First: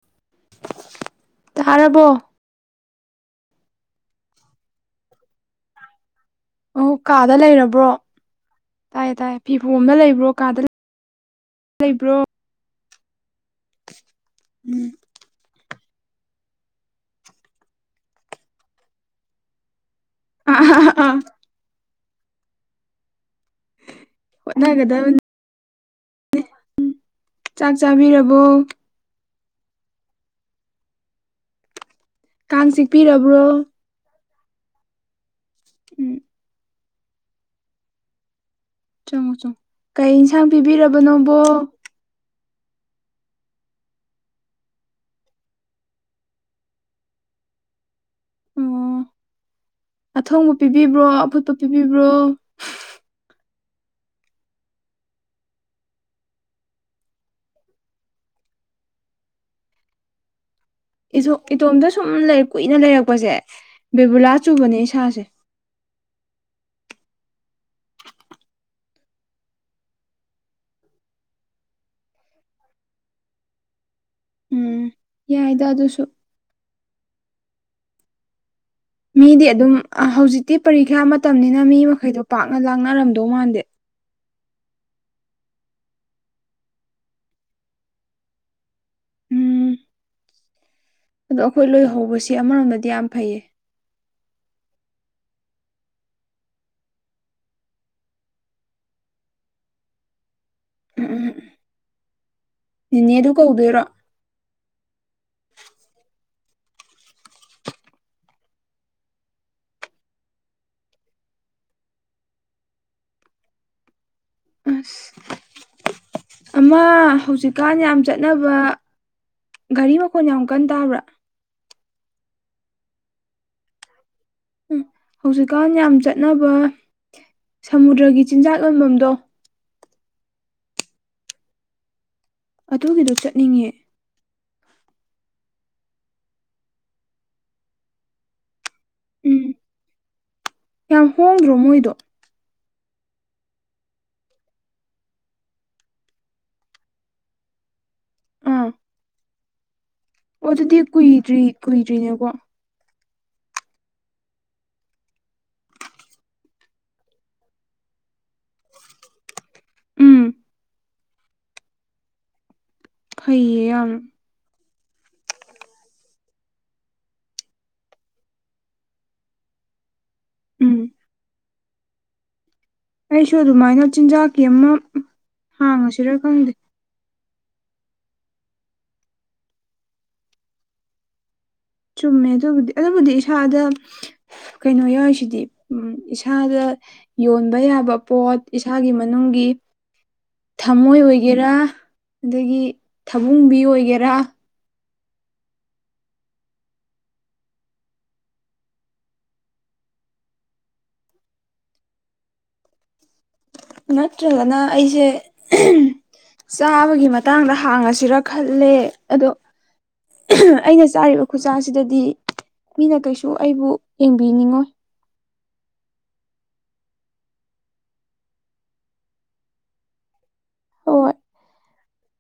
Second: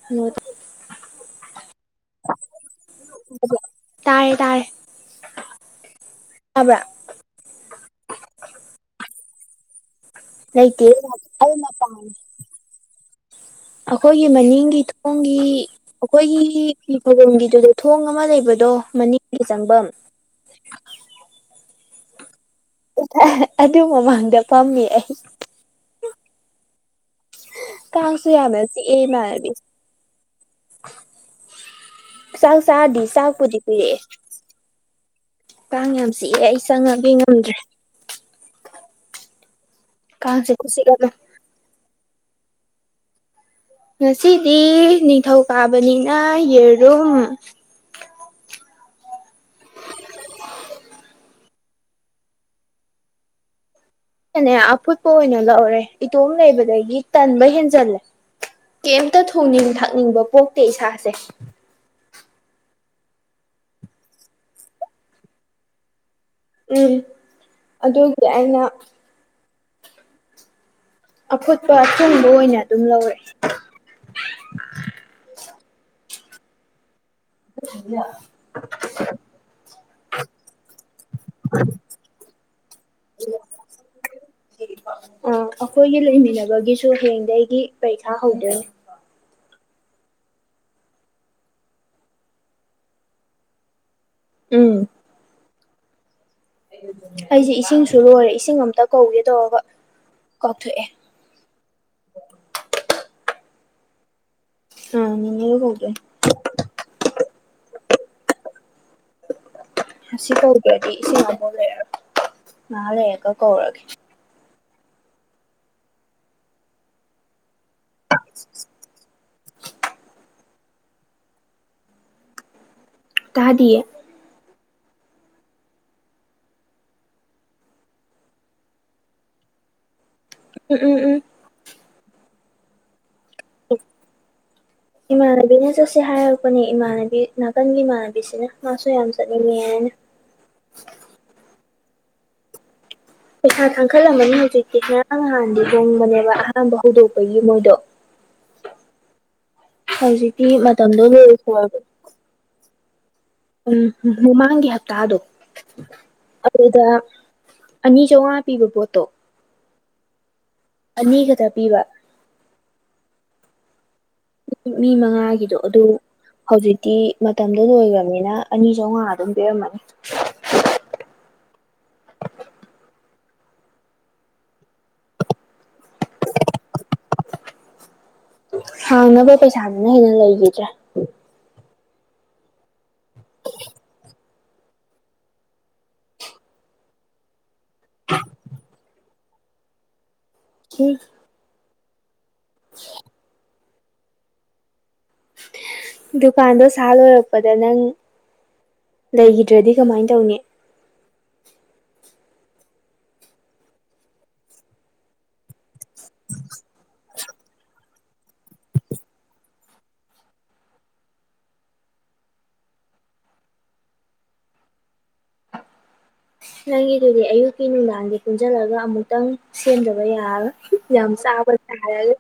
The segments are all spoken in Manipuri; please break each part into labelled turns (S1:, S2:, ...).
S1: [unintelligible]
S2: ꯇꯥꯔꯕꯣ
S1: ꯇꯥꯏꯌꯦ ꯇꯥꯏꯌꯦ ꯇꯥꯕ꯭ꯔꯥ
S2: ꯑꯣ ꯀꯥꯗ ꯂꯩꯔꯕ꯭ꯔꯣ ꯇꯥꯏꯌꯦ ꯇꯥꯏꯌꯦ ꯐꯤꯐꯧꯕꯝꯗ ꯂꯩꯕ꯭ꯔꯣ ꯀꯥꯗ
S1: ꯂꯩꯇꯦ ꯑꯩ ꯃꯄꯥꯟ
S2: ꯂꯩꯕ꯭ꯔꯣ
S1: ꯑꯩꯈꯣꯏꯒꯤ ꯃꯅꯤꯡꯒꯤ
S2: ꯎꯝ
S1: ꯊꯣ ꯊꯣꯡꯒꯤ ꯑꯩꯈꯣꯏꯒꯤ ꯐꯤ ꯐꯧꯕꯝꯒꯤꯗꯨꯗ ꯊꯣꯡ ꯑꯃ ꯂꯩꯕꯗꯣ ꯃꯅꯤꯡꯒꯤ ꯆꯪꯚꯝ
S2: ꯑꯥꯥ ꯑꯥꯍꯥ ꯑꯍꯥ ꯑꯥ
S1: ꯑꯗꯨ ꯃꯃꯥꯡꯗ ꯐꯝꯃꯤ ꯑꯩ
S2: ꯑꯦ ꯎꯝ
S1: ꯀꯥꯡ ꯁꯨ ꯌꯥꯝꯅ ꯆꯤꯛꯑꯦ ꯏꯃꯥꯟꯅꯕꯤ ꯆꯥꯛ
S2: ꯀꯥꯡ
S1: ꯆꯥꯗꯤ ꯆꯥꯛꯄꯨꯗꯤ
S2: ꯆꯤꯛꯄꯤꯔꯕ꯭ꯔꯣ
S1: ꯄꯤꯔꯛꯑꯦ ꯀꯥꯡ ꯌꯥꯝ
S2: ꯎꯝ
S1: ꯆꯤꯛꯑꯦ ꯑꯩ ꯆꯪꯉꯒꯦ ꯉꯝꯗ꯭ꯔꯦ
S2: ꯆꯪꯉꯣ ꯆꯪꯉꯣ ꯀꯩ ꯏꯟꯁꯥꯡ
S1: ꯀꯥꯡꯁꯦ ꯈꯨꯆꯤꯛ ꯑꯃ
S2: ꯄꯤꯕꯤꯔꯕꯅꯣꯕꯣ
S1: ꯉꯁꯤꯗꯤ ꯅꯤꯡꯊꯧ ꯀꯥꯕꯅꯤꯅ ꯌꯦꯔꯨꯝ
S2: ꯑꯣ ꯑꯊꯣꯡꯕ ꯄꯤꯕꯤꯕ꯭ꯔꯣ ꯑꯐꯨꯠꯄ ꯄꯤꯕꯤꯕ꯭ꯔꯣ
S1: ꯅꯦ ꯑꯐꯨꯠꯄ ꯑꯣꯏꯅ ꯂꯧꯔꯦ ꯏꯇꯣꯝ ꯂꯩꯕꯗꯒꯤ ꯇꯟꯕ ꯍꯦꯟꯖꯜꯂꯦ ꯀꯩꯝꯇ ꯊꯣꯡꯅꯤꯡ ꯊꯥꯛꯅꯤꯡꯕ ꯄꯣꯛꯇꯦ ꯏꯁꯥ
S2: ꯏꯖꯣ ꯏꯇꯣꯝꯇ ꯁꯨꯝ ꯂꯩ ꯀꯨꯏꯅ ꯂꯩꯔꯛꯄꯁꯦ ꯕꯤꯕꯨꯂꯥ ꯆꯨꯕꯅꯦ ꯏꯁꯥꯁꯦ
S1: ꯎꯝ ꯑꯗꯨꯕꯨꯗꯤ ꯑꯩꯅ ꯑꯐꯨꯠꯄ ꯑꯊꯣꯡꯕ ꯑꯣꯏꯅ ꯑꯗꯨꯝ ꯂꯧꯔꯦ
S2: ꯎꯝ ꯌꯥꯏꯗ ꯑꯗꯨꯁꯨ
S1: [unintelligible]
S2: ꯃꯤꯗꯤ ꯑꯗꯨꯝ ꯑ ꯍꯧꯖꯤꯛꯇꯤ ꯄꯔꯤꯈ꯭ꯌꯥ ꯃꯇꯝꯅꯤꯅ ꯃꯤ ꯃꯈꯩꯗꯣ ꯄꯥꯛꯅ ꯂꯥꯡꯅꯔꯝꯗꯧ ꯃꯥꯟꯗꯦ
S1: ꯑꯥ ꯑꯈꯣꯏꯒꯤ ꯂꯩꯃꯤꯟꯅꯕꯒꯤꯁꯨ ꯍꯌꯦꯡꯗꯩꯒꯤ ꯄꯔꯤꯈꯥ ꯍꯧꯗꯣꯏꯅꯦ
S2: ꯎꯝ ꯑꯗꯣ ꯑꯩꯈꯣꯏ ꯂꯣꯏ ꯍꯧꯕꯁꯤ ꯑꯃꯔꯣꯝꯗꯗꯤ ꯌꯥꯝ ꯐꯩꯌꯦ
S1: ꯎꯝ ꯑꯩꯖ ꯏꯁꯤꯡꯁꯨ ꯂꯣꯏꯔꯦ ꯏꯁꯤꯡ ꯑꯝꯇ ꯀꯧꯒꯦ ꯇꯧꯔꯒ ꯀꯥꯎꯊꯣꯛꯑꯦ
S2: ꯅꯦꯅꯦꯗꯨ ꯀꯧꯗꯣꯏꯔꯣ
S1: ꯑ ꯅꯦꯅꯦ ꯀꯧꯗꯣꯏꯅꯦ ꯑꯁꯤ ꯀꯧꯗ꯭ꯔꯗꯤ ꯏꯁꯤꯡ ꯑꯃꯕꯧ ꯂꯩꯔꯔꯣꯏ ꯉꯍꯥ ꯂꯩꯔꯒ ꯀꯧꯔꯒꯦ
S2: ꯑꯁ ꯑꯃ ꯍꯧꯖꯤꯛꯀꯥꯟ ꯌꯥꯝ ꯆꯠꯅꯕ ꯒꯥꯔꯤ ꯃꯈꯣꯟ ꯌꯥꯝ ꯀꯟ ꯇꯥꯕ꯭ꯔꯥ
S1: ꯇꯥꯗꯤꯌꯦ
S2: ꯎꯝ ꯍꯧꯖꯤꯛꯀꯥꯟ ꯌꯥꯝ ꯆꯠꯅꯕ ꯁꯃꯨꯗ꯭ꯔꯒꯤ ꯆꯤꯟꯖꯥꯛ ꯌꫭꯟꯕꯝꯗꯣ
S1: ꯎꯝ ꯎꯝ ꯎꯝ
S2: ꯑꯗꯨꯒꯤꯗꯣ ꯆꯠꯅꯤꯡꯉꯦ
S1: ꯏꯃꯥꯟꯅꯕꯤꯅ ꯆꯠꯁꯦ ꯍꯥꯏꯔꯛꯄꯅꯦ ꯏꯃꯥꯟꯅꯕꯤ ꯅꯥꯀꯟꯒꯤ ꯏꯃꯥꯟꯅꯕꯤꯁꯤꯅ ꯃꯥꯁꯨ ꯌꯥꯝ
S2: ꯎꯝ
S1: ꯆꯠꯅꯤꯡꯉꯦ ꯍꯥꯏꯅ
S2: ꯌꯥꯝ ꯍꯣꯡꯗ꯭ꯔꯣ ꯃꯣꯏꯗꯣ
S1: ꯄꯩꯁꯥ ꯊꯥꯡꯈꯠꯂꯝꯃꯅꯤ ꯍꯧꯖꯤꯛꯇꯤ ꯉꯔꯥꯡ ꯅꯍꯥꯟꯗꯤ ꯍꫭꯡꯕꯅꯦꯕ ꯑꯍꯥꯟꯕ ꯍꯧꯗꯣꯛꯄꯒꯤ ꯃꯣꯏꯗꯣ
S2: ꯑꯥ
S1: ꯍꯧꯖꯤꯛꯇꯤ ꯃꯇꯝꯗꫭ ꯂꫭꯏꯈꯔꯕꯅꯦ
S2: ꯗꯨꯏꯅꯦꯀꯣ
S1: ꯎꯝ ꯃꯃꯥꯡꯒꯤ ꯍꯞꯇꯥꯗꫭ ꯑꯗꯨꯗ ꯑꯅꯤ ꯆꯧꯉꯥ ꯄꯤꯕ ꯄꯣꯠꯇꯣ
S2: ꯎꯝ
S1: ꯑꯅꯤ ꯈꯛꯇ ꯄꯤꯕ
S2: ꯐꯩꯌꯦ ꯌꯥꯝ
S1: ꯃꯤ ꯃꯉꯥꯒꯤꯗꯣ ꯑꯗꯨ ꯍꯧꯖꯤꯛꯇꯤ ꯃꯇꯝꯗꯣ ꯂꯣꯏꯒꯔꯝꯅꯤꯅ ꯑꯅꯤ ꯆꯧꯉꯥ ꯑꯗꯨꯝ ꯄꯤꯔꯝꯃꯅꯤ
S2: ꯎꯝ ꯑꯩꯁꯨ ꯑꯗꯨꯃꯥꯏꯅ ꯆꯤꯟꯖꯥꯛꯀꯤ ꯑꯃ ꯍꯥꯡꯉꯁꯤꯔꯥ ꯈꯪꯗꯦ
S1: ꯍꯥꯡꯅꯕ ꯄꯩꯁꯥꯗꯨꯅ ꯍꯦꯟꯅ ꯂꯩꯒꯤꯗ꯭ꯔꯦ
S2: ꯆꯨꯝꯃꯦ ꯑꯗꯨꯕꯨꯗꯤ ꯑꯗꯨꯕꯨꯗꯤ ꯏꯁꯥꯗ ꯀꯩꯅꯣ ꯌꯥꯎꯁꯤꯗꯤ ꯎꯝ ꯏꯁꯥꯗ ꯌꯣꯟꯕ ꯌꯥꯕ ꯄꯣꯠ ꯏꯁꯥꯒꯤ ꯃꯅꯨꯡꯒꯤ
S1: ꯎꯝ
S2: ꯊꯝꯃꯣꯏ ꯑꯣꯏꯒꯦꯔꯥ ꯑꯗꯒꯤ ꯊꯕꯨꯡꯕꯤ ꯑꯣꯏꯒꯦꯔꯥ
S1: ꯗꯨꯀꯥꯟꯗꯣ ꯁꯥ ꯂꯣꯏꯔꯛꯄꯗ ꯅꯪ ꯂꯩꯒꯤꯗ꯭ꯔꯗꯤ ꯀꯃꯥꯏꯟ ꯇꯧꯅꯤ
S2: ꯅꯠꯇ꯭ꯔꯒꯅ ꯑꯩꯁꯦ ꯆꯥꯕꯒꯤ ꯃꯥ ꯇꯥꯡꯗ ꯍꯥꯡꯉꯁꯤꯔ ꯈꯜꯂꯦ ꯑꯗꯣ ꯑꯩꯅ ꯆꯥꯔꯤꯕ ꯈꯨꯠꯁꯥꯁꯤꯗꯗꯤ ꯃꯤꯅ ꯀꯩꯁꯨ ꯑꯩꯕꯨ ꯌꯦꯡꯕꯤꯅꯤꯡꯉꯣꯏ
S1: ꯅꯪꯒꯤꯗꯨꯗꯤ ꯑꯌꯨꯛꯀꯤ ꯅꯨꯡꯗꯥꯡꯗꯤ ꯄꯨꯟꯖꯜꯂꯒ ꯑꯃꯨꯛꯇꯪ ꯁꯦꯝꯗꯕ ꯌꯥꯔꯔꫭꯏ ꯌꯥꯝ
S2: ꯍꯣꯏ
S1: ꯆꯥꯕ ꯇꯥꯔꯅꯤ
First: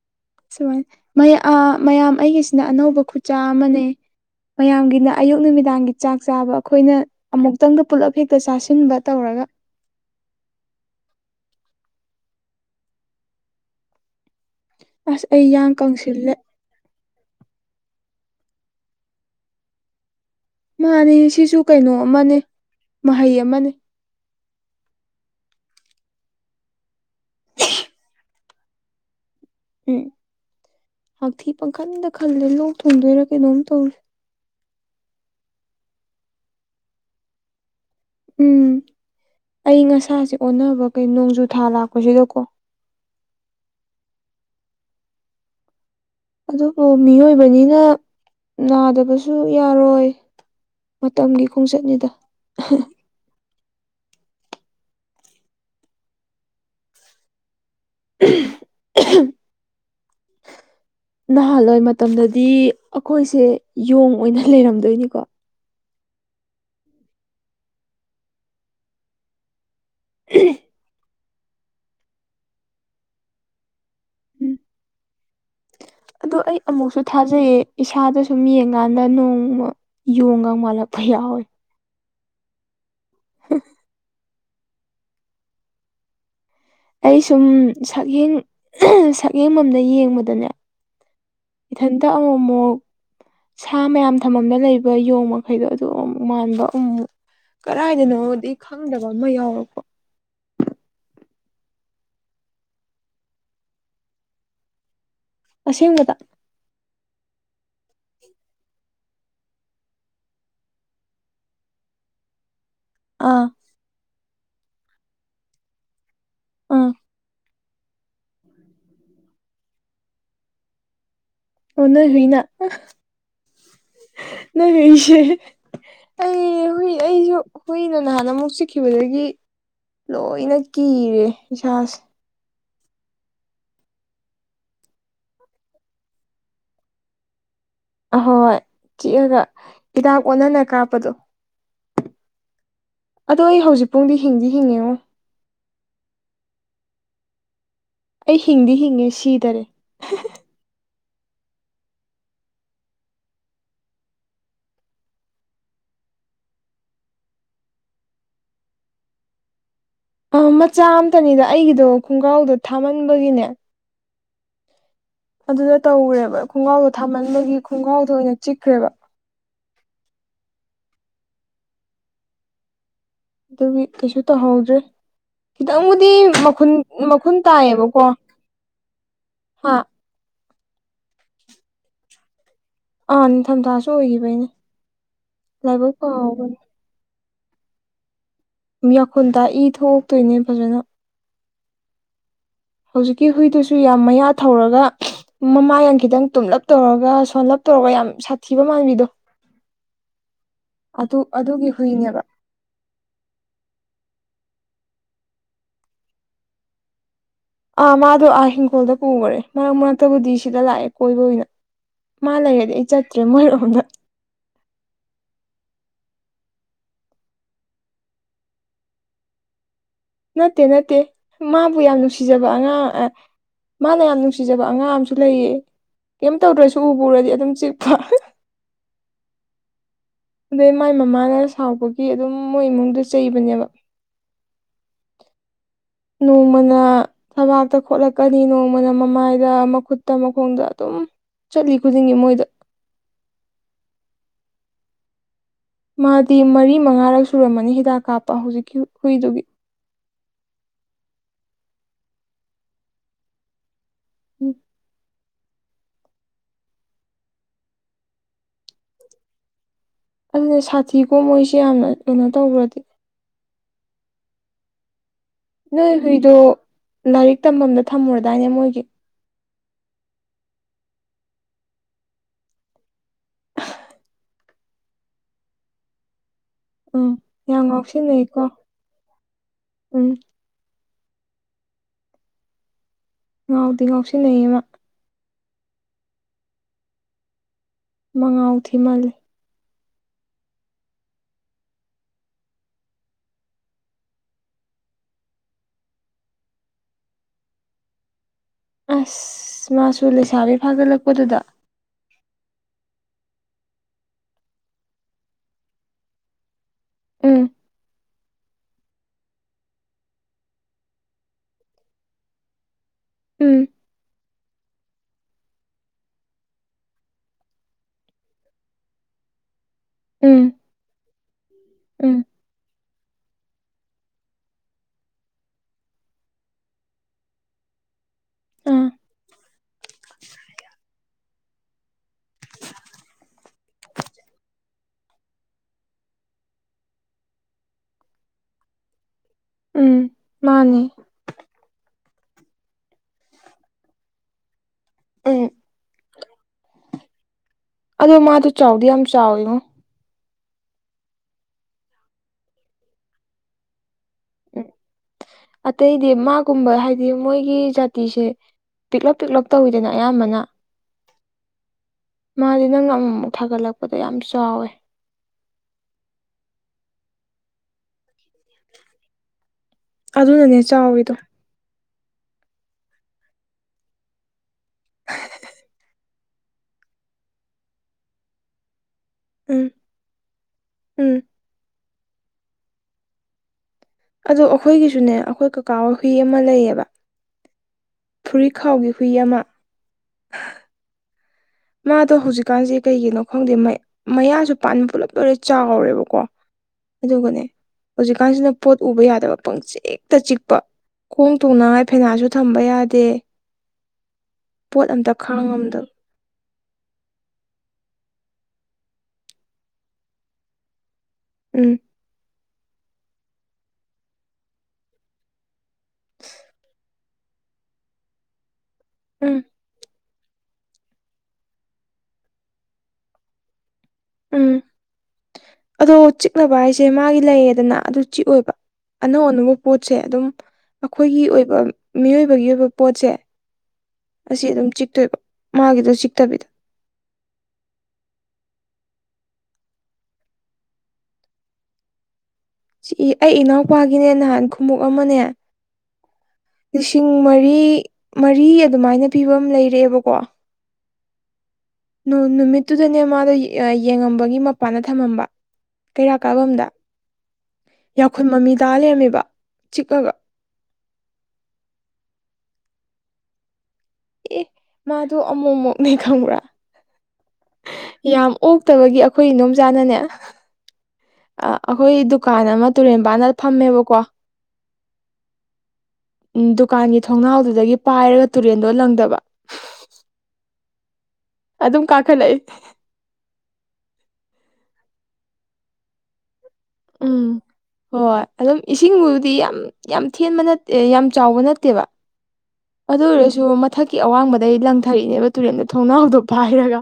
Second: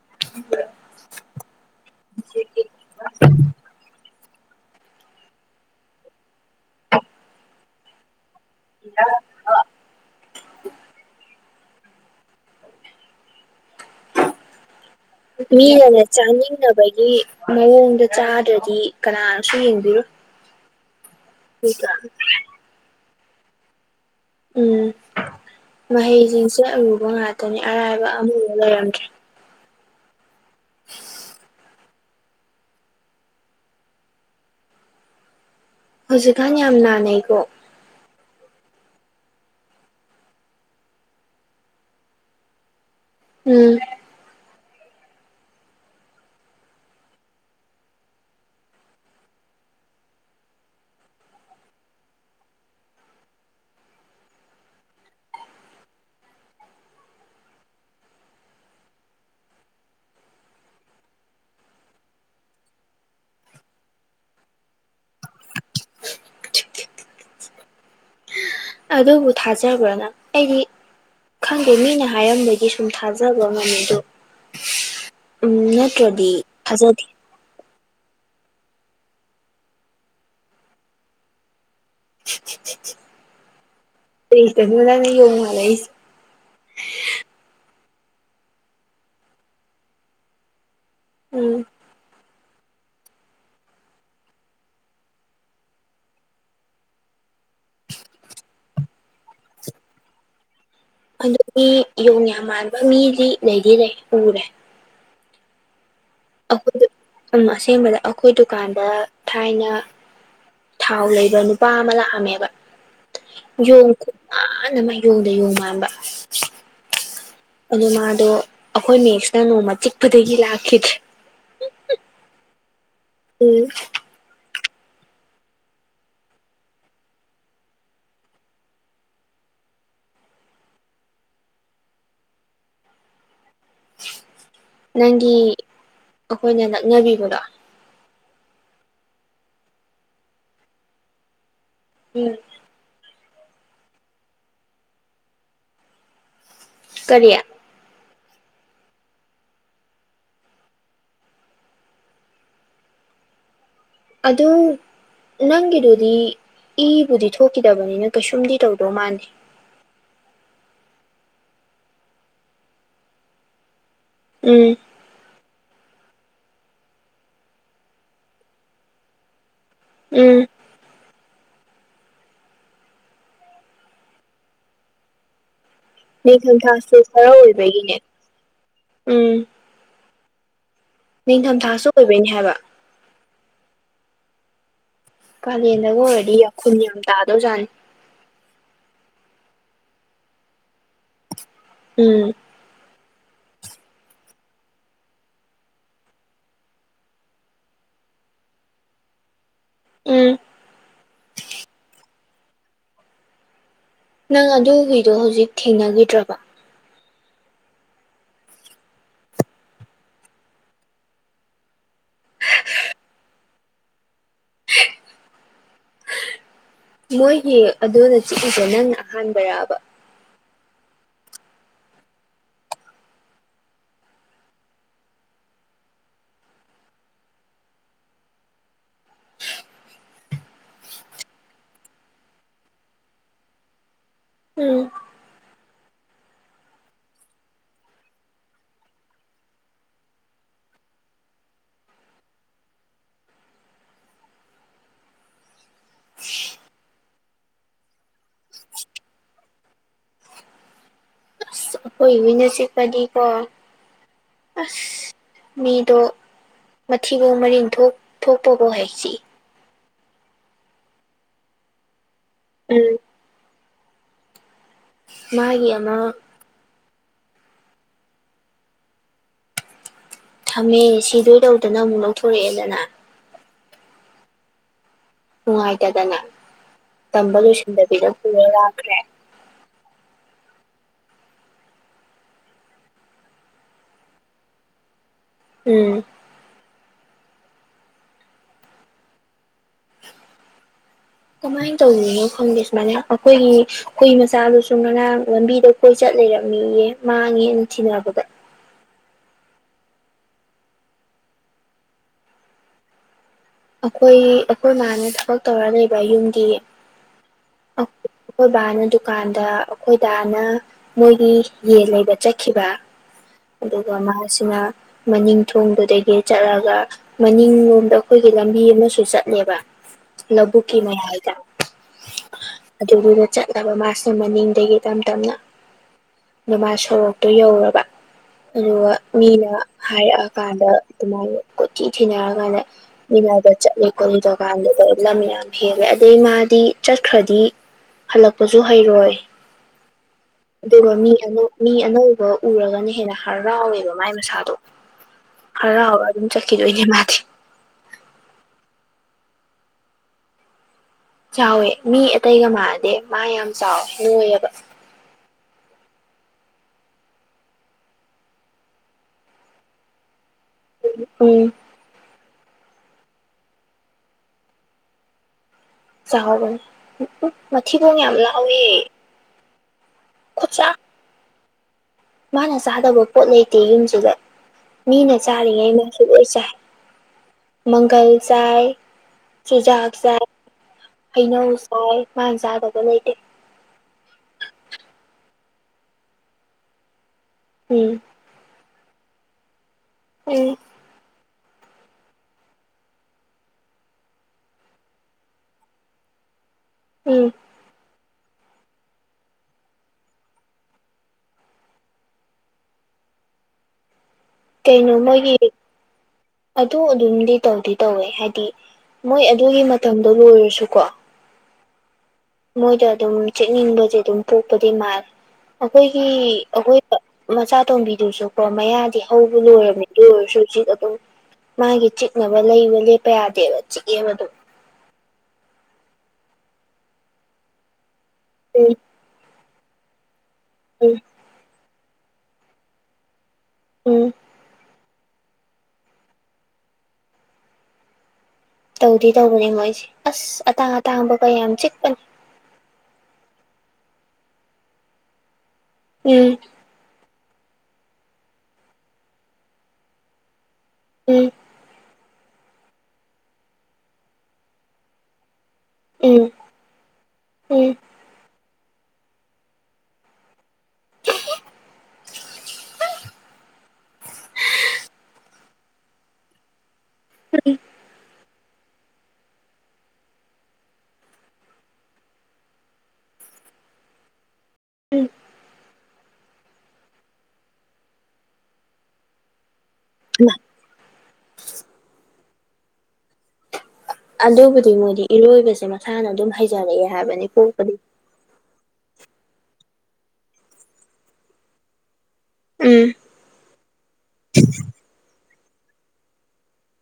S2: ꯁꯨꯃꯥꯏꯅ ꯃꯌꯥꯝ
S1: ꯍꯧꯖꯤꯛꯀꯤ
S2: ꯑꯩꯒꯤꯁꯤꯅ ꯑꯅꯧꯕ ꯈꯨꯠꯆꯥ ꯑꯃꯅꯦ ꯃꯌꯥꯝꯒꯤꯅ ꯑꯌꯨꯛ ꯅꯨꯃꯤꯗꯥꯡꯒꯤ ꯆꯥꯛ ꯆꯥꯕ ꯑꯩꯈꯣꯏꯅ ꯑꯃꯨꯛꯇꯪꯗ ꯄꯨꯜꯂꯞ ꯍꯦꯛꯇ ꯆꯥꯁꯤ ꯁꯤꯟꯕ ꯇꯧꯔꯒ ꯑꯁ ꯑꯩ ꯌꯥꯡ
S1: ꯃꯤꯅꯅꯦ
S2: ꯀꯪꯁꯤꯜꯂꯦ
S1: ꯆꯥꯅꯤꯡꯅꯕꯒꯤ ꯃꯑꯣꯡꯗ ꯆꯥꯗ꯭ꯔꯗꯤ ꯀꯅꯥꯅꯁꯨ ꯌꯦꯡꯕꯤꯔꫭꯏ
S2: ꯃꯥꯅꯤ ꯁꯤꯁꯨ ꯀꯩꯅꯣ ꯑꯃꯅꯤ ꯃꯍꯩ ꯑꯃꯅꯤ
S1: ꯎꯝ ꯃꯍꯩꯁꯤꯡꯁꯦ ꯑꯔꯨꯕ ꯉꯥꯛꯇꯅꯦ ꯑꯔꯥꯏꯕ ꯑꯃꯕꯨꯛ ꯂꯩꯔꯝꯗ꯭ꯔꯦ
S2: ꯎꯝ ꯍꯥꯛꯊꯤ ꯄꯪꯈꯟꯗ ꯈꯜꯂꯦ ꯂꯣꯛ ꯊꯨꯡꯗꯣꯏꯔꯥ ꯀꯩꯅꯣꯝ ꯇꯧꯔꯤ
S1: ꯍꯧꯖꯤꯛꯀꯥꯟ ꯌꯥꯝ ꯅꯥꯅꯩꯀꯣ
S2: ꯎꯝ ꯑꯏꯪ ꯑꯁꯥꯁꯦ ꯑꯣꯟꯅꯕ ꯀꯩ ꯅꯣꯡꯖꯨ ꯊꯥ ꯂꯥꯛꯄꯁꯤꯗꯀꯣ
S1: ꯎꯝ
S2: ꯑꯗꯨꯕꯨ ꯃꯤꯑꯣꯏꯕꯅꯤꯅ ꯅꯥꯗꯕꯁꯨ ꯌꯥꯔꯣꯏ ꯃꯇꯝꯒꯤ ꯈꯣꯡꯆꯠꯅꯤꯗ [inaudible] ꯅꯍꯥꯟꯂꫭꯏ ꯃꯇꯝꯗꯗꯤ ꯑꯩꯈꯣꯏꯁꯦ ꯌꯣꯡ ꯑꯣꯏꯅ ꯂꯩꯔꯝꯗꯣꯏꯅꯤꯀꯣ
S1: ꯑꯗꯨꯕꯨ ꯊꯥꯖꯕ꯭ꯔ ꯅꯪ ꯑꯩꯗꯤ ꯈꯪꯗꯦ ꯃꯤꯅ ꯍꯥꯏꯔꯝꯕꯒꯤ ꯁꯨꯝ ꯊꯥꯖꯕ ꯉꯝꯃꯦꯗꯣ
S2: ꯎꯝ
S1: ꯎꯝ
S2: ꯑꯗꯣ
S1: ꯅꯠꯇ꯭ꯔꯗꯤ
S2: ꯑꯩ ꯑꯃꯨꯛꯁꯨ
S1: ꯊꯥꯖꯗꯦ
S2: ꯊꯥꯖ ꯖꯩꯌꯦ ꯏꯁꯥꯗ ꯁꯨꯝ ꯌꯦꯡꯀꯥꯟꯗ ꯅꯣꯡꯃ ꯌꯣꯡꯒ ꯃꯥꯜꯂꯛꯄ ꯌꯥꯎꯋꯦ꯫
S1: ꯎ
S2: ꯍ
S1: [unintelligible] ꯅꯪꯅ ꯌꯣꯡ ꯃꯥꯜꯂꯛꯏꯁꯦ
S2: ꯑꯩ ꯁꯨꯝ ꯁꯛꯌꯦꯡ ꯁꯛꯌꯦꯡ ꯃꯝꯗ ꯌꯦꯡꯕꯗꯅꯦ
S1: ꯎꯝ
S2: ꯏꯊꯟꯇ ꯑꯃꯨꯛꯃꯨꯛ ꯁꯥ ꯃꯌꯥꯝ ꯊꯝꯕꯝꯗ ꯂꯩꯕ ꯌꯣꯡ ꯃꯈꯩꯗꯣ ꯑꯗꯨ ꯑꯃꯨꯛ ꯃꯥꯟꯕ ꯑꯃꯨꯛ ꯀꯔꯥꯏꯗꯅꯣꯗꯤ ꯈꯪꯗꯕ ꯑꯃ ꯌꯥꯎꯔꯄ
S1: ꯑꯗꯨꯗꯤ ꯌꯣꯡ ꯌꯥꯝ ꯃꯥꯟꯕ ꯃꯤꯗꯤ ꯂꯩꯗꯤ ꯂꯩ ꯎꯔꯦ
S2: ꯑꯁꯦꯡꯕꯗ
S1: ꯑꯩꯈꯣꯏ ꯎꯝ ꯑꯁꯦꯡꯕꯗ ꯑꯩꯈꯣꯏ ꯗꯨꯀꯥꯟꯗ ꯊꯥꯏꯅ ꯊꯥꯎ ꯂꯩꯕ ꯅꯨꯄꯥ ꯑꯃ ꯂꯥꯛꯑꯝꯃꯦꯕ꯫
S2: ꯑꯥ
S1: ꯌꯣꯡ ꯈꯨꯃꯃꯥꯟ ꯑꯃ ꯌꯣꯡꯗ ꯌꯣꯡ ꯃꯥꯟꯕ꯫
S2: ꯑ
S1: ꯑꯗꯨ ꯃꯥꯗꯣ ꯑꯩꯈꯣꯏ ꯃꯦꯛꯁꯅ ꯅꯣꯡꯃ ꯆꯤꯛꯄꯗꯒꯤ ꯂꯥꯛꯈꯤꯗ꯭ꯔꯦ꯫
S2: ꯑꯣ ꯅꯣꯏ ꯍꯨꯏꯅꯥ
S1: ꯎꯝ
S2: ꯅꯣꯏ ꯍꯨꯏꯁꯦ ꯑꯩ ꯍꯨꯏ ꯑꯩꯁꯨ ꯍꯨꯏꯅ ꯅꯍꯥꯟ ꯑꯃꯨꯛ ꯆꯤꯛꯈꯤꯕꯗꯒꯤ ꯂꯣꯏꯅ ꯀꯤꯔꯦ ꯏꯁꯥꯁꯦ꯫
S1: ꯅꯪꯒꯤ ꯑꯩꯈꯣꯏꯅ ꯂꯛꯅꯕꯤꯕꯗꯣ
S2: ꯑꯍꯣꯏ ꯆꯤꯛꯑꯒ ꯍꯤꯗꯥꯛ ꯑꯣꯟꯅꯅ ꯀꯥꯞꯄꯗꯣ꯫
S1: ꯎꯝ
S2: ꯑꯗꯣ ꯑꯩ ꯍꯧꯖꯤꯛ ꯄꯨꯡꯗꯤ ꯍꯤꯡꯗꯤ ꯍꯤꯡꯉꯦꯉꯣ
S1: ꯀꯔꯤ
S2: ꯑꯩ ꯍꯤꯡꯗꯤ ꯍꯤꯡꯉꯦ ꯁꯤꯗꯔꯦ꯫
S1: ꯑꯗꯨ ꯅꯪꯒꯤꯗꯨꯗꯤ ꯏꯕꯨꯗꯤ ꯊꯣꯛꯈꯤꯗꯕꯅꯤꯅ ꯀꯩꯁꯨꯝꯗꯤ ꯇꯧꯗꯧ ꯃꯥꯥꯟꯗꯦ꯫
S2: ꯑ ꯃꯆꯥ ꯑꯝꯇꯅꯤꯗ ꯑꯩꯒꯤꯗꯣ ꯈꯣꯡꯒ꯭ꯔꯥꯎꯗꯣ ꯊꯥꯃꯟꯕꯒꯤꯅꯦ
S1: ꯎꯝ
S2: ꯑꯗꯨꯗ ꯇꯧꯒ꯭ꯔꯦꯕ ꯈꯣꯡꯒ꯭ꯔꯥꯎꯗꯣ ꯊꯥꯃꯟꯕꯒꯤ ꯈꯣꯡꯒ꯭ꯔꯥꯎꯗ ꯑꯣꯏꯅ ꯆꯤꯛꯈ꯭ꯔꯦꯕ꯫
S1: ꯎꯝ
S2: ꯑꯗꯨꯒꯤ ꯀꯩꯁꯨ ꯇꯧꯍꯧꯗ꯭ꯔꯦ ꯈꯤꯇꯪꯕꯨ ꯗꯤ ꯃꯈꯨꯟ
S1: ꯅꯤꯡꯊꯝꯊꯥꯁꯨ ꯈꯔ
S2: ꯃꯈꯨꯟ
S1: ꯑꯣꯏꯕꯒꯤꯅꯦ
S2: ꯇꯥꯏꯌꯦꯕꯀꯣ
S1: ꯎꯝ
S2: ꯍꯥ
S1: ꯅꯤꯡꯊꯝꯊꯥꯁꯨ ꯑꯣꯏꯕꯩꯅꯦ ꯍꯥꯏꯕ
S2: ꯑ ꯅꯤꯡꯊꯝꯊꯥꯁꯨ ꯑꯣꯏꯈꯤꯕꯩꯅꯦ꯫ ꯂꯥꯏꯕꯛ
S1: ꯀꯥꯂꯦꯟꯗꯒ ꯑꯣꯏꯔꯗꯤ
S2: ꯐꯍꯧꯕꯅꯦ
S1: ꯌꯥꯈꯨꯟ ꯌꯥꯝ ꯇꯥꯗꯧꯖꯥꯠꯅꯤ꯫
S2: ꯃꯤ ꯌꯥꯡꯈꯨꯜ ꯇ ꯏ ꯊꯣꯛꯇꯨꯏꯅꯦ ꯐꯖꯟꯅ
S1: ꯎꯝ
S2: ꯍꯧꯖꯤꯛꯀꯤ ꯍꯨꯏꯗꯨꯁꯨ ꯌꯥꯝ ꯃꯌꯥ ꯊꯧꯔꯒ ꯃꯃꯥꯏꯅ ꯈꯤꯇꯪ ꯇꯨꯝꯂꯞ ꯇꯧꯔꯒ ꯁꯣꯂꯞ ꯇꯧꯔꯒ ꯌꯥꯝ ꯁꯥꯊꯤꯕ ꯃꯥꯟꯕꯤꯗꯣ꯫
S1: ꯎꯝ
S2: ꯑꯗꯨ ꯑꯗꯨꯒꯤ ꯍꯨꯏꯅꯦꯕ
S1: ꯅꯪ ꯑꯗꯨ ꯍꯨꯏꯗꯣ ꯍꯧꯖꯤꯛ ꯊꯦꯡꯅꯒꯤꯗ꯭ꯔꯕ
S2: ꯑꯥ ꯃꯥꯗꯣ ꯑꯥ ꯍꯤꯡꯈꯣꯜꯗ ꯄꯨꯒꯔꯦ ꯃꯔꯛ ꯃꯔꯛꯇꯕꯨꯗꯤ ꯁꯤꯗ ꯂꯥꯛꯑꯦ ꯀꯣꯏꯕ ꯑꯣꯏꯅ ꯃꯥ ꯂꯩꯔꯗꯤ ꯑꯩ ꯆꯠꯇ꯭ꯔꯦ ꯃꯣꯏ ꯔꯣꯝꯗ
S1: ꯍꯦ ꯃꯣꯏꯒꯤ ꯑꯗꯨꯅ ꯆꯤꯛꯏꯁꯦ ꯅꯪꯅ ꯑꯍꯥꯟꯕꯔꯕ
S2: ꯅꯠꯇꯦ ꯅꯠꯇꯦ ꯃꯥꯕꯨ ꯌꯥꯝ ꯅꯨꯡꯁꯤꯖꯕ ꯑꯉꯥꯡ ꯑ ꯃꯥꯅ ꯌꯥꯝ ꯅꯨꯡꯁꯤꯖꯕ ꯑꯉꯥꯡ ꯑꯃꯁꯨ ꯂꯩꯌꯦ ꯀꯩꯝ ꯇꯧꯗ꯭ꯔꯁꯨ ꯎꯕꯨ ꯎꯔꯗꯤ ꯑꯗꯨꯝ ꯆꯤꯛꯄ ꯑꯗꯩ ꯃꯥꯏ ꯃꯃꯥꯅ ꯁꯥꯎꯕꯒꯤ ꯑꯗꯨꯝ ꯃꯣꯏ ꯏꯃꯨꯡꯗꯣ ꯆꯩꯕꯅꯦꯕ
S1: ꯎꯝ
S2: ꯅꯣꯡꯃꯅ ꯊꯕꯥꯛꯇ ꯈꯣꯠꯂꯛꯀꯅꯤ ꯅꯣꯡꯃꯅ ꯃꯃꯥꯏꯗ ꯃꯈꯨꯠꯇ ꯃꯈꯣꯡꯗ ꯑꯗꯨꯝ ꯆꯠꯂꯤ ꯈꯨꯗꯤꯡꯒꯤ ꯃꯣꯏꯗ ꯃꯥꯗꯤ ꯃꯔꯤ ꯃꯉꯥꯔꯛ ꯁꯨꯔꯝꯃꯅꯤ ꯍꯤꯗꯥꯛ ꯀꯥꯞꯄ ꯍꯧꯖꯤꯛꯀꯤ ꯍꯨꯏꯗꯨꯒꯤ
S1: ꯑꯁ ꯑꯩꯈꯣꯏ ꯍꯨꯏꯅ ꯆꯤꯛꯄꯗꯤ ꯀꯣ ꯑꯁ ꯃꯤꯗꯣ ꯃꯊꯤꯕꯣꯡ ꯃꯔꯤꯟ ꯊꯣꯛ ꯊꯣꯛꯄꯕꯧ ꯍꯦꯛ ꯆꯤꯛꯏ
S2: ꯑꯗꯨꯅꯦ ꯁꯥꯊꯤꯀꯣ ꯃꯣꯏꯁꯦ ꯌꯥꯝꯅ ꯀꯩꯅꯣ ꯇꯧꯕꯔꯗꯨ
S1: ꯎꯝ ꯃꯥꯒꯤ
S2: ꯅꯣꯏ
S1: ꯑꯃ
S2: ꯍꯨꯏꯗꯣ ꯂꯥꯏꯔꯤꯛ ꯇꯝꯐꯝꯗ ꯊꯝꯃꯨꯔꯗꯥꯏꯅꯦ ꯃꯣꯏꯒꯤ
S1: ꯊꯝꯃꯦ ꯁꯤꯗꯣꯏ ꯇꯧꯗꯅ ꯑꯃꯨꯛ ꯂꯧꯊꯣꯔꯛꯑꯦꯗꯅ ꯅꯨꯡꯉꯥꯏꯇꯗꯅ
S2: ꯎꯝ
S1: ꯇꯝꯕ
S2: ꯌꯥꯝ
S1: ꯂꯣꯏꯁꯤꯟꯗꯕꯤꯗ
S2: ꯉꯥꯎꯁꯤꯟꯅꯩꯀꯣ
S1: ꯄꯨꯔ ꯂꯥꯛꯈ꯭ꯔꯦ
S2: ꯎꯝ ꯉꯥꯎꯗꯤ ꯉꯥꯎꯁꯤꯟꯅꯦꯌꯦ ꯃꯥ
S1: ꯎꯝ
S2: ꯃꯉꯥꯎ ꯊꯤ ꯃꯜꯂꯤ
S1: ꯀꯃꯥꯏꯅ ꯇꯧꯔꯤꯅꯣ ꯈꯪꯗꯦ ꯁꯨꯃꯥꯏꯅ ꯑꯩꯈꯣꯏꯒꯤ ꯍꯨꯏ ꯃꯆꯥꯗꯨꯁꯨ ꯉꯔꯥꯡ ꯂꯝꯕꯤꯗ ꯀꯣꯏ ꯆꯠ ꯂꯩꯔꯝꯃꯦꯌꯦ ꯃꯥꯡꯉꯦꯅ ꯊꯤꯅꯕꯗ
S2: ꯑꯁ ꯃꯥꯁꯨ ꯂꯩꯁꯥꯕꯤ ꯐꯥꯒꯠꯂꯛꯄꯗꯨꯗ
S1: ꯑꯩꯈꯣꯏ ꯑꯩꯈꯣꯏ ꯃꯥꯅ ꯊꯕꯛ ꯇꯧꯔ ꯂꯩꯕ ꯌꯨꯝꯗꯤ
S2: ꯎꯝ
S1: ꯑꯩꯈꯣꯏ ꯕꯥꯅ ꯗꯨꯀꯥꯟꯗ ꯑꯩꯈꯣꯏ ꯗꯥꯅ ꯃꯣꯏꯒꯤ ꯌꯦꯟ ꯂꯩꯕ ꯆꯠꯈꯤꯕ
S2: ꯎꯝ
S1: ꯑꯗꯨꯒ ꯃꯥꯁꯤꯅ ꯃꯅꯤꯡ ꯊꯣꯡꯗꯨꯗꯒꯤ ꯆꯠꯂꯒ ꯃꯅꯤꯡ ꯂꯣꯝꯗ ꯑꯩꯈꯣꯏꯒꯤ ꯂꯝꯕꯤ ꯑꯃꯁꯨ ꯆꯠꯂꯦꯕ
S2: ꯎꯝ
S1: ꯂꯧꯕꯨꯛꯀꯤ ꯃꯌꯥꯏꯗ
S2: ꯎꯝ
S1: ꯑꯗꯨꯒꯤꯅ ꯆꯠꯂꯕ ꯃꯥꯁꯨ ꯃꯅꯤꯡꯗꯒꯤ ꯇꯞ ꯇꯞꯅ ꯅ ꯃꯥ ꯁꯣꯔꯣꯛꯇꯣ ꯌꯧꯔꯕ
S2: ꯑꯥ
S1: ꯑꯗꯨꯒ ꯃꯤꯅ ꯍꯥꯏꯔꯛꯑꯀꯥꯟꯗ ꯑꯗꯨꯃꯥꯏꯅ ꯀꯣꯏꯊꯤ ꯊꯤꯅꯔꯀꯥꯟꯗ ꯃꯤꯅꯥ ꯑꯗ ꯆꯠꯂꯤ ꯈꯣꯠꯂꯤ ꯇꯧꯀꯟꯗꯨꯗꯥ ꯂꯥꯃꯌ꯭ꯥꯝ ꯍꯦꯂꯦ ꯑꯗꯦ ꯃꯗꯤ ꯆꯠꯈꯔꯗꯤ ꯍꯜꯂꯛꯄꯁꯨ ꯍꯩꯔꯣꯏ
S2: ꯎꯝ ꯃꯥꯅꯦ
S1: ꯑꯗꯨꯒ ꯃꯤ ꯑꯃꯨꯛ ꯃꯤ ꯑꯅꯧꯕ ꯎꯔꯒꯅ ꯍꯦꯟꯅ ꯍꯔꯥꯎꯋꯦꯕ ꯃꯥꯏ ꯃꯁꯥꯗꯣ
S2: ꯎꯝ
S1: ꯍꯔꯥꯎꯔꯥ ꯑꯗꯨꯝ ꯆꯠꯈꯤꯗꯣꯏꯅꯦ ꯃꯥꯗꯤ
S2: ꯑꯗꯣ ꯃꯥꯗꯣ ꯆꯥꯎꯗꯤ ꯌꯥꯝ ꯆꯥꯎꯋꯦꯉꯣ
S1: ꯆꯥꯎꯋꯦ ꯃꯤ ꯑꯇꯩꯒ ꯃꯥꯥꯟꯅꯗꯦ ꯃꯥ ꯌꯥꯝ ꯆꯥꯎꯋꯦ ꯅꯣꯏꯋꯦꯕ
S2: ꯎꯝ ꯑꯇꯩꯗꯤ ꯃꯥꯒꯨꯝꯕ ꯍꯥꯏꯗꯤ ꯃꯣꯏꯒꯤ ꯖꯥꯇꯤꯁꯦ ꯄꯤꯛꯂꯞ ꯄꯤꯛꯂꯞ ꯇꯧꯋꯤꯗꯅ ꯑꯌꯥꯝꯕꯅ
S1: ꯎꯝ
S2: ꯃꯥꯗꯤ ꯅꯪ ꯑꯃꯨꯛꯃꯨꯛ ꯊꯥꯒꯠꯂꯛꯄꯗ ꯌꯥꯝ ꯆꯥꯎꯋꯦ
S1: ꯆꯥꯎꯕꯅꯦ ꯃꯊꯤꯕꯣꯡ ꯌꯥꯝ ꯂꯥꯎꯋꯦ
S2: ꯑꯗꯨꯅꯅꯦ
S1: ꯈꯨꯠꯆꯥ
S2: ꯆꯥꯎꯋꯤꯗꯣ
S1: ꯃꯥꯅ ꯆꯥꯗꯕ ꯄꯣꯠ ꯂꯩꯇꯦ ꯌꯨꯝꯁꯤꯗ ꯃꯤꯅ ꯆꯥꯔꯤꯉꯩ ꯃꯥꯁꯨ ꯂꯣꯏ ꯆꯥꯏ ꯃꯪꯒꯜ ꯆꯥꯏ
S2: ꯎꯝ
S1: ꯆꯨꯖꯥꯛ ꯆꯥꯏ
S2: ꯎꯝ
S1: ꯍꯩꯅꯧ ꯆꯥꯏ ꯃꯥꯟ ꯆꯥꯗꯕ ꯂꯩꯇꯦ
S2: ꯑꯗꯣ ꯑꯩꯈꯣꯏꯒꯤꯁꯨꯅꯦ ꯑꯩꯈꯣꯏ ꯀꯥꯀꯥ ꯍꯣꯏ ꯍꯨꯏ ꯑꯃ ꯂꯩꯌꯦꯕ
S1: ꯎꯝ
S2: ꯐꯨꯔꯤꯠ ꯈꯥꯎꯒꯤ ꯍꯨꯏ ꯑꯃ
S1: ꯎꯝ
S2: ꯃꯥꯗꯣ ꯍꯧꯖꯤꯛꯀꯥꯟꯖꯦ ꯀꯩꯒꯤꯅꯣ ꯈꯪꯗꯦ ꯃ ꯃꯌꯥꯖꯦ ꯄꯥꯟꯕ ꯄꯨꯂꯞ ꯂꯣꯏꯔꯦ ꯆꯥꯎꯔꯦꯕꯀꯣ
S1: ꯎꯝ
S2: ꯑꯗꯨꯒꯅꯦ ꯍꯧꯖꯤꯛꯀꯥꯟꯁꯤꯅ ꯄꯣꯠ ꯎꯕ ꯌꯥꯗꯕ ꯄꯪꯆꯤꯛꯇ ꯆꯤꯛꯄ ꯈꯣꯡ ꯇꯣꯡꯅꯉꯥꯏ ꯐꯦꯅꯥꯠꯁꯨ ꯊꯝꯕ ꯌꯥꯗꯦ ꯄꯣꯠ
S1: ꯀꯩꯅꯣ
S2: ꯑꯝꯇ
S1: ꯃꯣꯏꯒꯤ
S2: ꯈꯥꯡ ꯉꯝꯗꯕ
S1: ꯑꯗꯨ ꯑꯗꯨꯝꯗꯤ ꯇꯧꯗꯤ ꯇꯧꯋꯦ ꯍꯥꯏꯗꯤ ꯃꯣꯏ ꯑꯗꯨꯒꯤ ꯃꯇꯝꯗꯣ ꯂꯣꯏꯔꯁꯨꯀꯣ
S2: ꯎꯝ
S1: ꯃꯣꯏꯗ ꯑꯗꯨꯝ ꯆꯤꯛꯅꯤꯡꯕꯖꯦ ꯑꯗꯨꯝ ꯄꯣꯛꯄꯗꯤ ꯃꯥꯜꯂꯦ ꯑꯩꯈꯣꯏꯒꯤ ꯑꯩꯈꯣꯏ ꯃꯆꯥꯇꯣꯝꯕꯤꯗꯨꯁꯨꯀꯣ ꯃꯌꯥꯗꯤ ꯍꯧꯕ
S2: ꯎꯝ
S1: ꯂꯣꯏꯔꯕꯅꯦ ꯑꯗꯨ ꯑꯣꯏꯔꯁꯨ ꯆꯤꯛ ꯑꯗꯨꯝ ꯃꯥꯒꯤ ꯆꯤꯛꯅꯕ ꯂꯩꯕ ꯂꯦꯞꯄ ꯌꯥꯗꯦꯕ ꯆꯤꯛꯑꯦꯕ ꯑꯗꯨꯝ
S2: ꯎꯝ ꯑꯗꯣ ꯆꯤꯛꯅꯕ ꯍꯥꯏꯁꯦ ꯃꯥꯒꯤ ꯂꯩꯔꯦꯗꯅ ꯑꯗꯨ ꯆꯤꯛ ꯑꯣꯏꯕ
S1: ꯎꯝ
S2: ꯑꯅꯧ ꯑꯅꯧꯕ ꯄꯣꯠꯁꯦ ꯑꯗꯨꯝ
S1: ꯎꯝ
S2: ꯑꯩꯈꯣꯏꯒꯤ ꯑꯣꯏꯕ ꯃꯤꯑꯣꯏꯕꯒꯤ ꯑꯣꯏꯕ ꯄꯣꯠꯁꯦ
S1: ꯎꯝ
S2: ꯑꯁꯤ ꯑꯗꯨꯝ ꯆꯤꯛꯇꯣꯏꯕ ꯃꯥꯒꯤꯗ ꯆꯤꯛꯇꯕꯤꯗ
S1: ꯇꯧꯗꯤ ꯇꯧꯕꯅꯦ ꯃꯣꯏꯖꯦ ꯑꯁ ꯑꯇꯥꯡ ꯑꯇꯥꯡꯕꯒ ꯌꯥꯝ ꯆꯤꯛꯄꯅꯤ
S2: ꯆꯤꯛꯢ ꯑꯩ ꯏꯅꯥꯎꯄꯥꯒꯤꯅꯦ ꯅꯍꯥꯟ ꯈꯨꯃꯨꯛ ꯑꯃꯅꯦ
S1: ꯎꯝ
S2: ꯂꯤꯁꯤꯡ ꯃꯔꯤ ꯃꯔꯤ ꯑꯗꯨꯃꯥꯏꯅ ꯄꯤꯕ ꯑꯝ ꯂꯩꯔꯛꯑꯦꯕꯀꯣ
S1: ꯎꯝ
S2: ꯅꯨ ꯅꯨꯃꯤꯠꯇꯨꯗꯅꯦ ꯃꯥꯗꯣ ꯌꯦꯡꯉꯝꯕꯒꯤ ꯃꯄꯥꯟꯗ ꯊꯥꯃꯝꯕ ꯀꯩꯔꯥꯛ
S1: ꯎꯝ
S2: ꯀꯥꯕꯝꯗ
S1: ꯎꯝ
S2: ꯌꯥꯈꯨꯨꯟ ꯃꯃꯤ ꯇꯥ ꯂꯩꯔꯝꯃꯦꯕ ꯆꯤꯛꯑꯒ ꯑꯦ ꯃꯥꯗꯣ ꯑꯃꯨꯛꯃꯨꯛꯅꯦ ꯈꯪꯕ꯭ꯔꯥ
S1: ꯎꯝ
S2: ꯌꯥꯝ ꯑꯣꯛꯇꯕꯒꯤ ꯑꯩꯈꯣꯏ ꯏꯗꯣꯝꯆꯥꯅꯅꯦ ꯑꯥ ꯑꯩꯈꯣꯏ ꯗꯨꯀꯥꯟ ꯑꯃ ꯇꯨꯔꯦꯟꯄꯥꯥꯟꯗ ꯐꯝꯃꯦꯕꯀꯣ
S1: ꯎꯝ
S2: ꯎꯝ ꯗꯨꯀꯥꯟꯒꯤ ꯊꯣꯡꯅꯥꯎꯗꯨꯗꯒꯤ ꯄꯥꯏꯔꯒ ꯇꯨꯔꯦꯟꯗ ꯂꯪꯗꯕ
S1: [inaudible]
S2: ꯑꯗꯨꯝ ꯀꯥꯈꯠꯂꯛꯏ
S1: ꯑꯗꯨꯕꯨꯗꯤ ꯃꯣꯏꯗꯤ ꯏꯔꯣꯏꯕꯖꯦ ꯃꯁꯥꯅ ꯑꯗꯨꯝ ꯍꯩꯖꯔꯛꯑꯦ ꯍꯥꯏꯕꯅꯤ
S2: ꯎꯝ
S1: ꯄꯣꯛꯄꯗꯩ
S2: ꯍꯣꯏ ꯑꯗꯨꯝ ꯏꯁꯤꯡꯕꯨꯗꯤ ꯌꯥꯝ ꯌꯥꯝ ꯊꯦꯟꯕ ꯅꯠ ꯌꯥꯝ ꯆꯥꯎꯕ ꯅꯠꯇꯦꯕ
S1: ꯎꯝ
S2: ꯑꯗꯨ ꯑꯣꯏꯔꯁꯨ ꯃꯊꯛꯀꯤ ꯑꯋꯥꯡꯕꯗꯩ ꯂꯪꯊꯩꯅꯦꯕ ꯇꯨꯔꯦꯟꯗ ꯊꯣꯡꯅꯥꯎꯗꯣ ꯄꯥꯏꯔꯒ